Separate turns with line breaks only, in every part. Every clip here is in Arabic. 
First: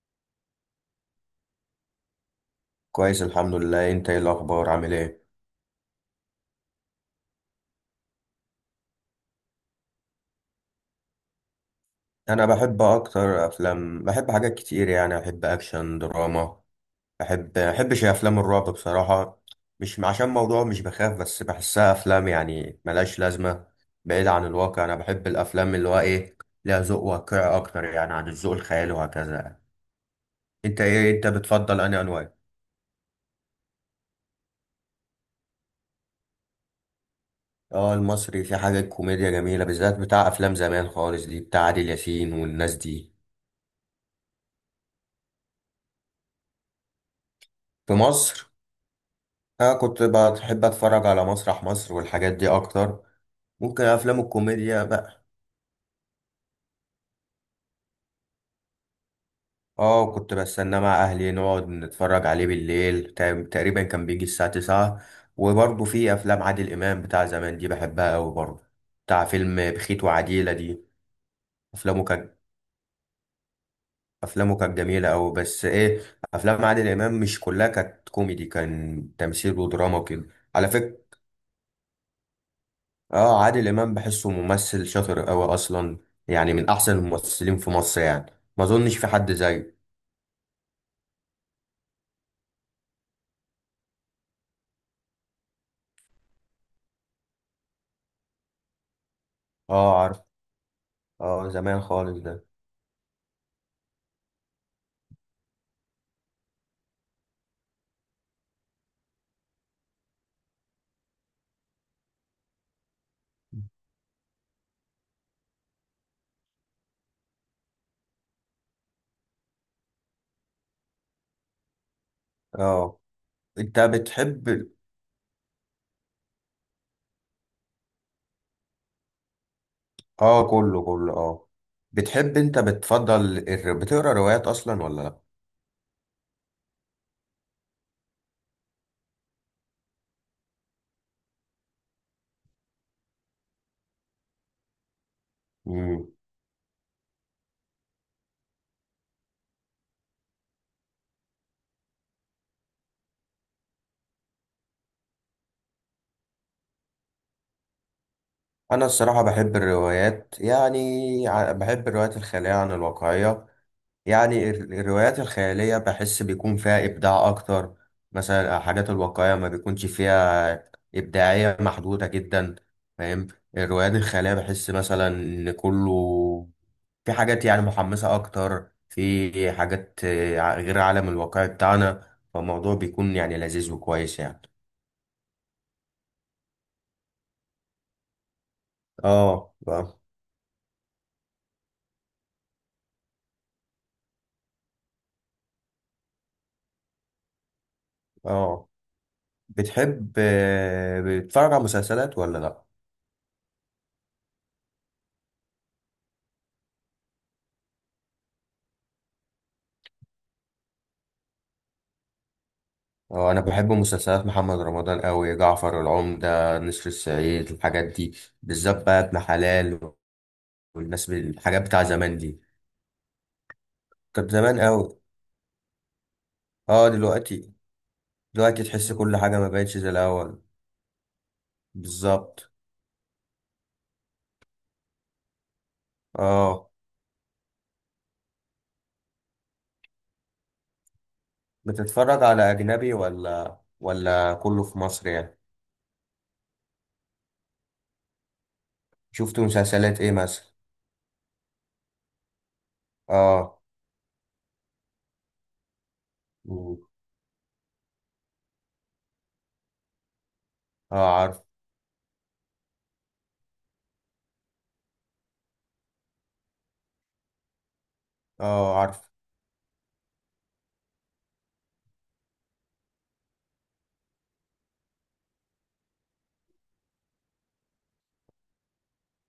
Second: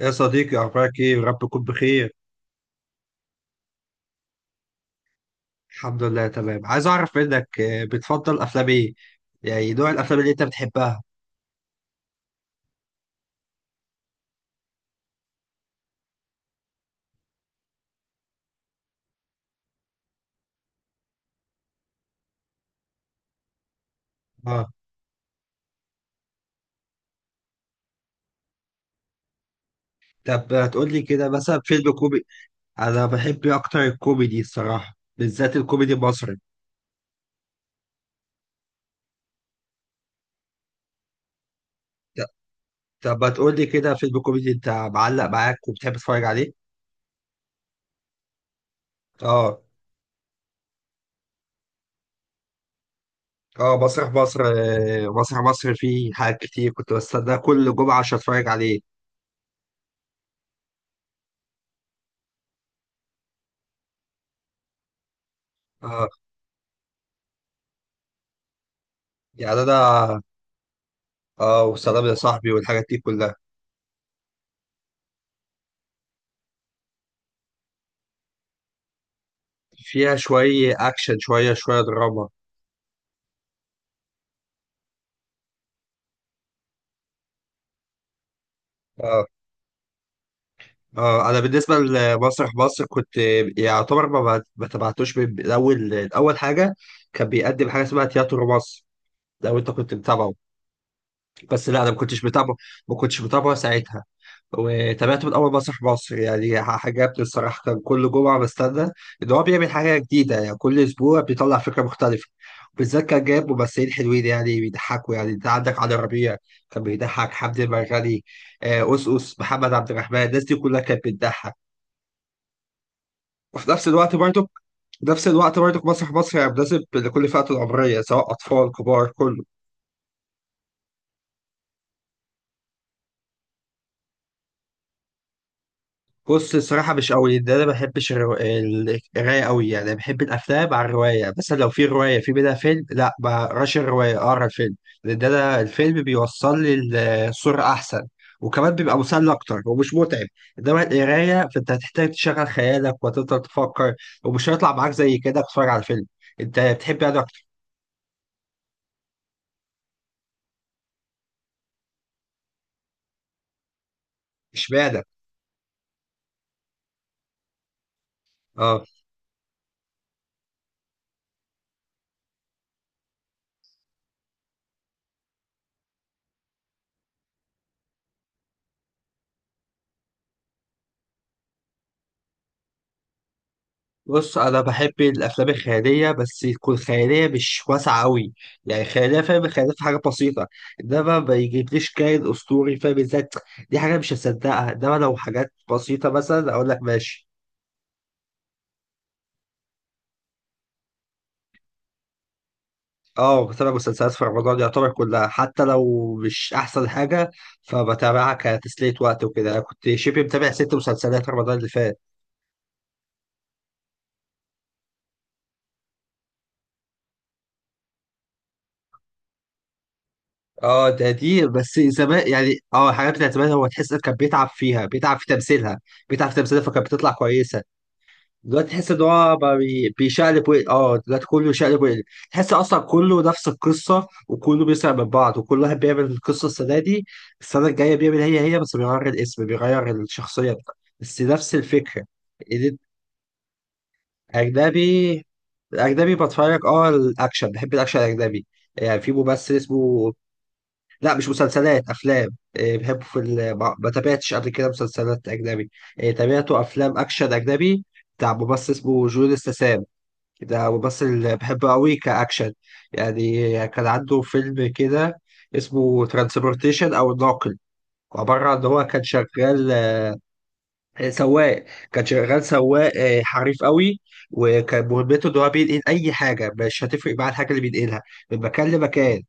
يا صديقي، أخبارك إيه؟ رب تكون بخير.
كويس الحمد لله. انت ايه الاخبار؟ عامل ايه؟
الحمد لله تمام. عايز أعرف منك بتفضل أفلام إيه؟ يعني نوع الأفلام اللي أنت بتحبها.
انا بحب اكتر افلام، بحب حاجات كتير يعني. احب اكشن، دراما. احبش افلام الرعب بصراحه، مش عشان موضوع، مش بخاف بس بحسها افلام يعني ملهاش لازمه، بعيد عن
أه.
الواقع. انا بحب الافلام اللي هو ايه، ليها ذوق واقعي اكتر يعني عن الذوق الخيالي، وهكذا يعني.
طب
انت
هتقول لي
ايه، انت
كده مثلا
بتفضل
فيلم
انهي
كوميدي؟
انواع؟
أنا بحب أكتر الكوميدي الصراحة، بالذات الكوميدي المصري.
اه المصري في حاجه كوميديا جميله، بالذات بتاع افلام زمان خالص دي، بتاع عادل
ط-
ياسين والناس دي.
طب هتقول لي كده فيلم كوميدي أنت معلق معاك وبتحب تتفرج عليه؟
في مصر،
أه.
أنا كنت بحب أتفرج على مسرح مصر والحاجات دي أكتر،
أه،
ممكن
مسرح
أفلام
مصر.
الكوميديا بقى.
مسرح مصر فيه حاجات كتير، كنت بستناه كل جمعة عشان أتفرج عليه.
آه كنت بستناه مع أهلي نقعد نتفرج عليه بالليل، تقريبا كان بيجي الساعة 9. وبرضه
أه.
في أفلام عادل إمام بتاع زمان دي بحبها أوي برضه، بتاع فيلم
يعني
بخيت
أنا
وعديلة دي. أفلامه
وسلام يا
كانت
صاحبي والحاجات دي كلها.
أفلامه كانت جميلة أوي، بس إيه، أفلام عادل إمام مش كلها كانت كوميدي، كان تمثيل ودراما
فيها
وكده. على
شوية
فكرة
أكشن، شوية شوية دراما.
اه عادل امام بحسه ممثل شاطر قوي اصلا، يعني من احسن الممثلين في مصر يعني، ما اظنش في
اه،
حد زيه.
اه. أنا بالنسبة لمسرح مصر كنت يعتبر ما تبعتوش من الأول الأول حاجة. كان بيقدم حاجة اسمها تياترو مصر، لو أنت كنت
اه عارف،
متابعه.
اه
بس
زمان
لا، أنا
خالص ده.
ما كنتش متابعه ساعتها. وتابعت من اول مسرح مصر، يعني عجبني الصراحه. كان كل جمعه بستنى ان هو بيعمل حاجه جديده، يعني كل اسبوع بيطلع فكره مختلفه. بالذات كان جايب ممثلين حلوين، يعني بيضحكوا. يعني انت عندك علي ربيع، كان بيضحك، حمدي المرغني، أوس أوس، محمد عبد الرحمن، الناس دي كلها كانت بتضحك.
اه.
وفي
انت
نفس الوقت
بتحب.
برضه في نفس الوقت برضه مسرح مصر يعني مناسب لكل فئة العمرية، سواء أطفال كبار، كله.
اه كله كله اه. بتحب، انت بتفضل بتقرا روايات اصلا ولا لا؟
بص، الصراحة مش قوي ده. أنا ما بحبش القراية قوي. يعني بحب الأفلام على الرواية، مثلا لو في رواية في منها فيلم، لا ما أقراش الرواية، أقرا الفيلم. لأن ده أنا الفيلم
مم.
بيوصل لي الصورة أحسن، وكمان بيبقى مسلي أكتر ومش متعب. إنما القراية، فأنت هتحتاج تشغل خيالك وتفضل تفكر، ومش هيطلع معاك زي كده تتفرج على فيلم. أنت بتحب يعني أكتر؟
انا الصراحه بحب الروايات يعني، بحب الروايات الخياليه عن الواقعيه. يعني
إشمعنى؟
الروايات الخيالية بحس بيكون فيها إبداع أكتر. مثلا
آه.
الحاجات الواقعية ما بيكونش فيها إبداعية، محدودة جدا، فاهم. الروايات الخيالية بحس مثلا إن كله في حاجات يعني محمسة أكتر، في حاجات غير العالم الواقعي بتاعنا، فالموضوع بيكون يعني لذيذ وكويس
بص،
يعني.
انا بحب الافلام الخياليه بس تكون خياليه، مش واسعه قوي. يعني خياليه، فاهم؟
آه
خياليه في حاجه
آه.
بسيطه. انما ما يجيبليش كائن اسطوري، فاهم ازاي؟ دي حاجه مش هصدقها، انما لو حاجات بسيطه مثلا اقول لك ماشي.
آه. بتحب بتتفرج على مسلسلات ولا لأ؟
اه، بتابع مسلسلات في رمضان يعتبر كلها، حتى لو مش احسن حاجه، فبتابعها كتسليه وقت وكده. انا كنت شبه متابع ست مسلسلات رمضان اللي فات.
اه انا بحب مسلسلات محمد رمضان قوي، جعفر العمدة، نسر الصعيد، الحاجات دي، بالذات بقى ابن حلال.
اه،
والناس
ده دي
الحاجات
بس
بتاع زمان
زمان،
دي
يعني. اه، الحاجات بتاعت زمان، هو تحس إن كان
كانت
بيتعب
زمان
فيها،
قوي.
بيتعب في تمثيلها فكانت
اه
بتطلع
دلوقتي
كويسه.
دلوقتي
دلوقتي تحس
تحس
ان
كل
هو
حاجة ما
بقى
بقتش زي الاول.
بيشقلب ويقلب. اه دلوقتي كله شقلب ويقلب.
بالظبط.
تحس اصلا كله نفس القصه، وكله بيسرق من بعض، وكل واحد بيعمل القصه
اه.
السنه دي، السنه الجايه بيعمل هي هي، بس بيغير الاسم، بيغير الشخصيه بس نفس الفكره.
بتتفرج على
ال-
اجنبي ولا كله في مصر
اجنبي.
يعني؟
الاجنبي بتفرج، الاكشن، بحب الاكشن الاجنبي. يعني في
شفت
ممثل
مسلسلات ايه
اسمه،
مثلا؟
لا مش مسلسلات، افلام. إيه، بحبه في
اه.
ما تابعتش قبل كده مسلسلات اجنبي. إيه، تابعته
مم.
افلام اكشن اجنبي بتاع ممثل اسمه جون استسام. ده
اه
ممثل
عارف.
بحبه قوي كأكشن. يعني كان عنده فيلم كده اسمه ترانسبورتيشن أو الناقل، عبارة عن إن
اه
هو كان
عارف.
شغال سواق. كان شغال سواق حريف قوي، وكان مهمته إن هو بينقل أي حاجة، مش هتفرق معاه الحاجة اللي بينقلها من مكان لمكان.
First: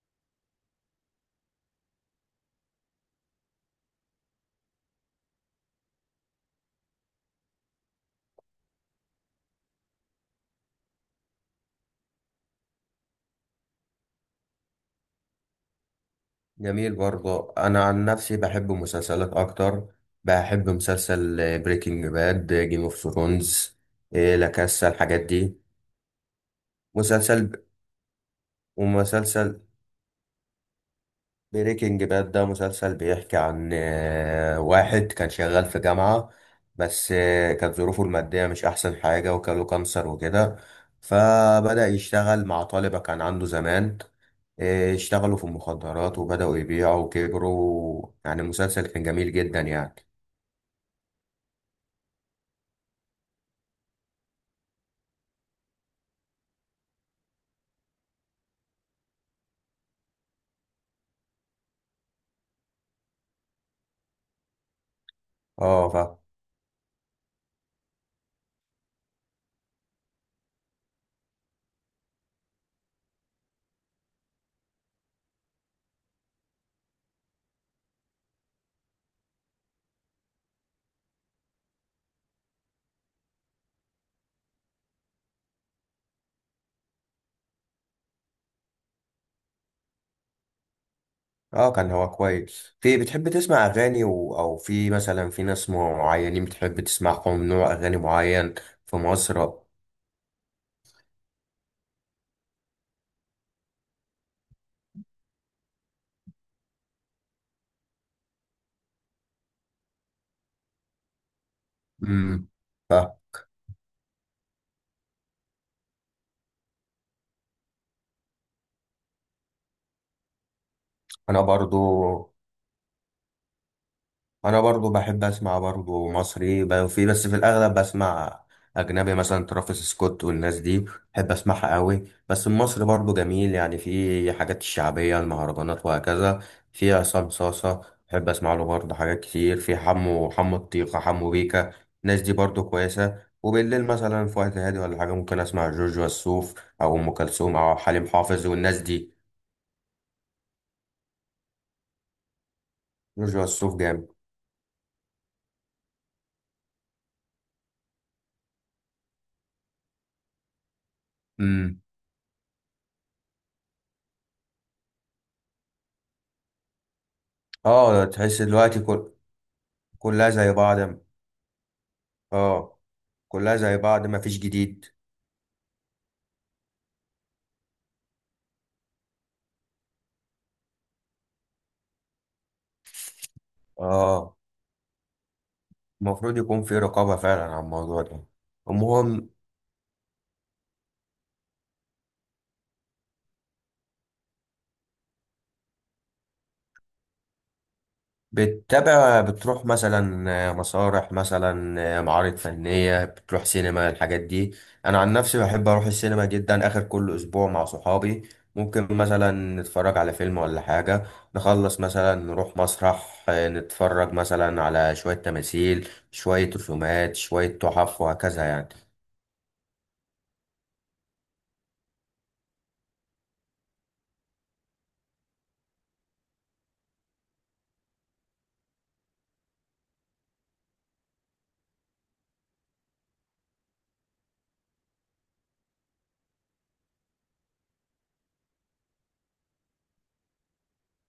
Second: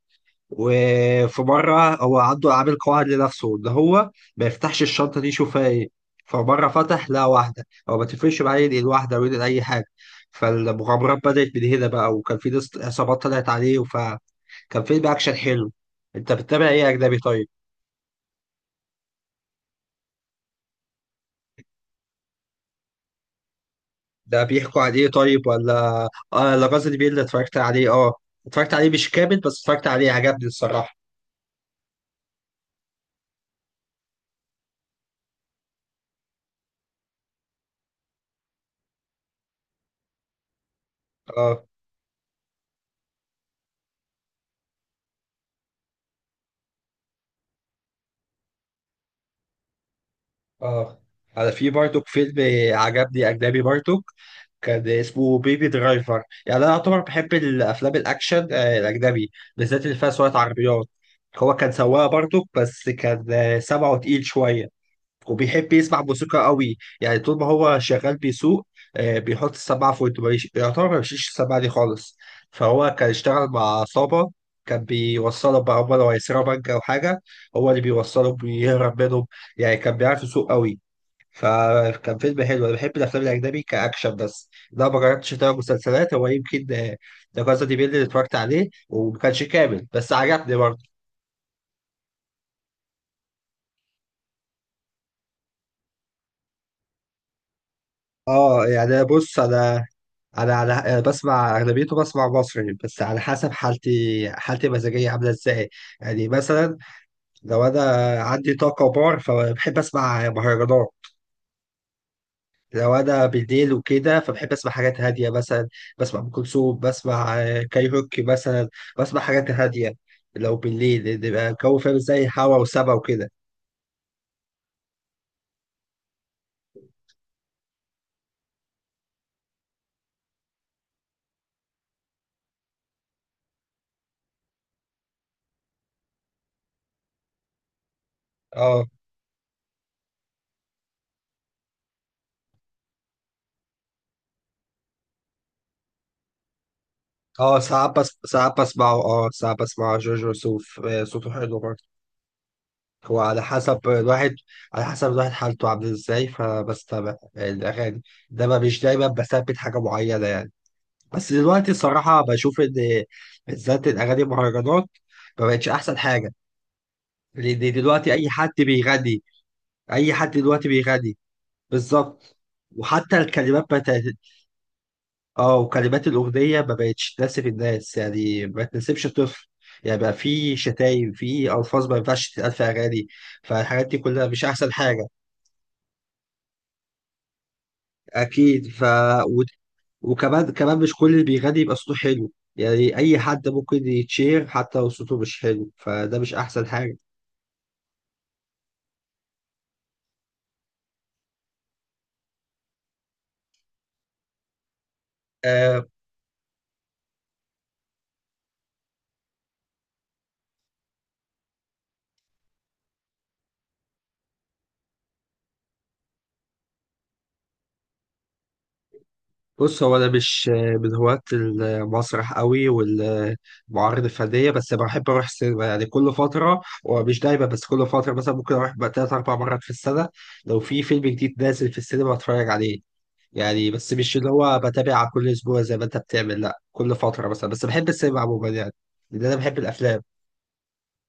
وفي مرة هو عنده عامل قواعد لنفسه إن هو ما يفتحش الشنطة دي يشوف فيها إيه. فمرة فتح لقى واحدة، هو ما تفرقش معاه ينقل واحدة أو ينقل أي حاجة، فالمغامرات بدأت من هنا بقى. وكان في ناس عصابات طلعت عليه، فكان فيلم أكشن حلو. أنت بتتابع إيه
جميل
أجنبي طيب؟
برضه، انا عن نفسي بحب مسلسلات اكتر. بحب مسلسل بريكنج باد، جيم اوف ثرونز،
ده
لا
بيحكوا
كاسا،
عن إيه
الحاجات
طيب؟
دي.
ولا لاجاز دي بيل،
مسلسل.
اتفرجت عليه. أه. اتفرجت عليه مش كامل، بس
ومسلسل
اتفرجت عليه، عجبني الصراحة.
بريكنج باد ده مسلسل بيحكي عن واحد كان شغال في جامعة، بس كانت ظروفه المادية مش احسن حاجة، وكان له كانسر وكده،
أه،
فبدأ يشتغل مع طالبة كان عنده زمان. اشتغلوا في المخدرات وبدأوا يبيعوا وكبروا، يعني المسلسل كان جميل جدا يعني.
أه. أنا في برضه فيلم عجبني أجنبي برضه، كان اسمه بيبي درايفر. يعني انا اعتبر بحب الافلام الاكشن الاجنبي، بالذات اللي فيها سواقة عربيات. هو كان سواق برضه، بس كان سمعه تقيل شويه، وبيحب
اه
يسمع
فاهم.
موسيقى قوي. يعني طول ما هو شغال بيسوق، بيحط السماعه في ودنه، يعتبر ما بيشيلش السماعه دي خالص. فهو كان اشتغل مع عصابه، كان بيوصله بقى، هم لو هيسرقوا بنك او حاجه، هو اللي بيوصله، بيهرب منهم. يعني كان بيعرف يسوق قوي، فكان فيلم حلو. انا بحب الافلام الاجنبي كاكشن، بس لا ما جربتش اتابع مسلسلات. هو يمكن لا كاسا دي بيل اللي اتفرجت عليه وما كانش كامل، بس عجبني برضه.
اه كان هو كويس. في، بتحب تسمع اغاني او في مثلا في ناس معينين بتحب تسمعهم نوع اغاني معين؟
اه، يعني
في
أنا. بص،
مصر.
انا انا على أنا بسمع اغلبيته، بسمع مصري، بس على حسب حالتي المزاجيه عامله ازاي. يعني مثلا لو انا عندي طاقه بار، فبحب اسمع مهرجانات.
امم.
لو
فاهم.
انا بالليل وكده، فبحب اسمع حاجات هاديه. مثلا بسمع ام كلثوم، بسمع كايروكي مثلا. بسمع حاجات هاديه لو بالليل، لأن
انا
بيبقى الجو
برضو
فاهم زي هوا وسبا وكده.
انا برضو بحب اسمع برضو مصري، في بس في الاغلب بسمع اجنبي، مثلا ترافيس سكوت والناس دي، بحب اسمعها قوي. بس المصري برضو جميل يعني، في حاجات الشعبيه المهرجانات وهكذا، في عصام صاصه بحب اسمع له
اه.
برضو، حاجات كتير، في حمو، حمو الطيخه، حمو بيكا، الناس دي برضو كويسه. وبالليل مثلا في وقت هادي ولا حاجه ممكن اسمع جورج وسوف او ام كلثوم
اه،
او
ساعات،
حليم
بس
حافظ
ساعات
والناس
بسمعه.
دي.
اه، ساعات بسمع جورج وسوف صوته حلو برضه. هو
جورج
على
وسوف
حسب
جامد.
الواحد على حسب الواحد حالته عامله ازاي، فبستمع الاغاني، انما مش دايما بثبت حاجه معينه، يعني. بس دلوقتي
امم.
الصراحه بشوف ان بالذات الاغاني المهرجانات ما بقتش احسن حاجه.
اه
دلوقتي اي
تحس
حد
دلوقتي كل،
بيغني، اي
كلها
حد
زي
دلوقتي
بعض.
بيغني. بالظبط.
اه
وحتى
كلها
الكلمات
زي
بتاعت
بعض، مفيش جديد.
اه، وكلمات الاغنيه ما بقتش تناسب الناس، يعني ما تناسبش الطفل. يعني بقى في شتايم، في الفاظ ما ينفعش تتقال في اغاني، فالحاجات دي كلها
اه
مش احسن حاجه.
المفروض يكون في رقابة فعلا على الموضوع ده.
اكيد.
المهم،
و... وكمان مش كل اللي بيغني يبقى صوته حلو. يعني اي حد ممكن يتشير حتى لو صوته مش حلو، فده مش احسن حاجه.
بتتابع، بتروح مثلا مسارح، مثلا معارض فنية، بتروح سينما، الحاجات دي؟ انا عن نفسي بحب
آه،
اروح السينما جدا اخر كل اسبوع مع صحابي، ممكن مثلا نتفرج على فيلم ولا حاجة، نخلص مثلا نروح مسرح نتفرج مثلا على شوية تماثيل، شوية رسومات، شوية تحف، وهكذا يعني.
بص، هو انا مش من هواة المسرح قوي والمعارض الفنيه، بس بحب اروح السينما يعني كل فتره، ومش دايما. بس كل فتره مثلا، ممكن اروح بقى تلات اربع مرات في السنه، لو في فيلم جديد نازل في السينما اتفرج عليه. يعني بس مش اللي هو بتابع كل اسبوع زي ما انت بتعمل، لا كل فتره مثلا، بس بحب السينما عموما يعني، لان انا بحب الافلام.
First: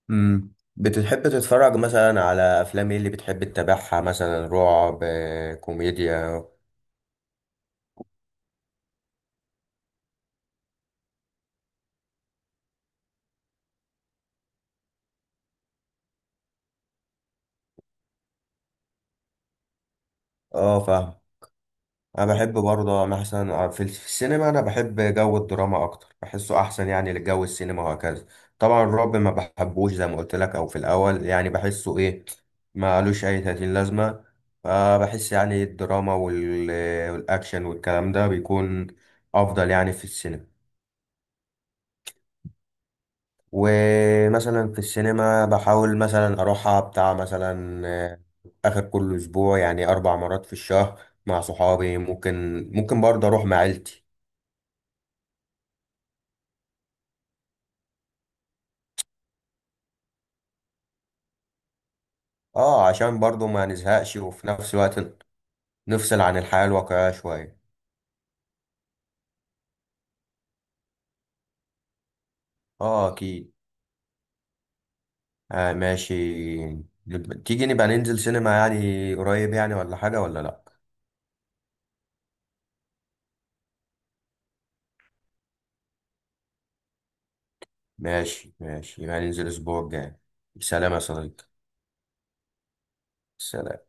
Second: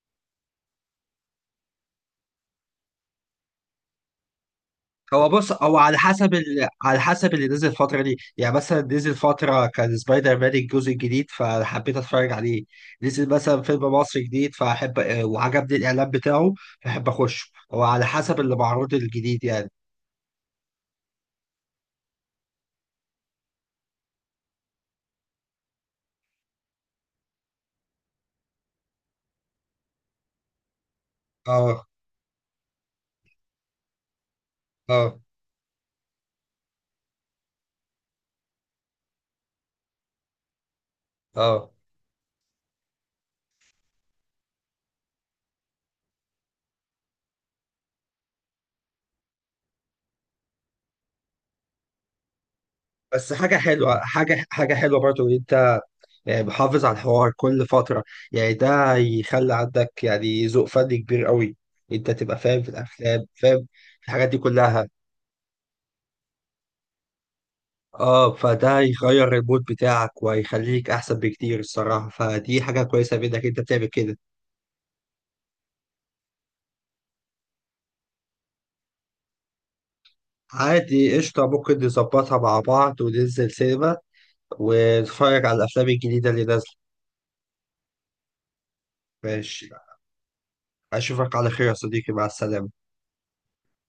امم. بتحب تتفرج مثلا على افلام ايه اللي بتحب تتابعها؟ مثلا رعب،
هو بص، هو على حسب
كوميديا؟
على حسب اللي نزل الفترة دي. يعني مثلا نزل فترة كان سبايدر مان الجزء الجديد، فحبيت اتفرج عليه. نزل مثلا فيلم مصري جديد فاحب، وعجبني الاعلان بتاعه فاحب اخش. هو على حسب اللي معروض الجديد، يعني.
اه فاهم. انا بحب برضه، انا مثلا في السينما انا بحب جو الدراما اكتر، بحسه احسن يعني لجو السينما وهكذا. طبعا الرعب ما بحبوش زي ما قلت لك او في الاول، يعني
اه،
بحسه ايه، ما قالوش اي تأتين لازمة،
اه،
فبحس يعني الدراما والاكشن والكلام ده بيكون افضل يعني في السينما.
اه.
ومثلا في السينما بحاول مثلا اروحها بتاع مثلا اخر كل اسبوع، يعني 4 مرات في الشهر مع صحابي. ممكن، ممكن برضه
بس
اروح
حاجة
مع
حلوة
عيلتي.
حاجة حاجة حلوة برضو إن أنت يعني محافظ على الحوار كل فترة. يعني ده يخلي عندك يعني ذوق فني كبير قوي، أنت تبقى فاهم في
اه عشان
الأفلام،
برضه ما
فاهم في
نزهقش
الحاجات دي
وفي نفس
كلها.
الوقت نفصل عن الحياة الواقعية شوية.
اه، فده هيغير المود بتاعك وهيخليك احسن بكتير الصراحه، فدي حاجه
اه
كويسه منك
اكيد.
انت بتعمل كده.
آه ماشي. تيجي نبقى ننزل سينما يعني قريب يعني، ولا حاجة ولا لا؟
عادي، قشطه، ممكن نظبطها مع بعض وننزل سينما، ونتفرج على الافلام الجديده اللي نازله.
ماشي ماشي، يبقى ننزل
ماشي،
الاسبوع الجاي. سلام يا
اشوفك
صديقي.
على خير يا صديقي، مع السلامه.
سلام.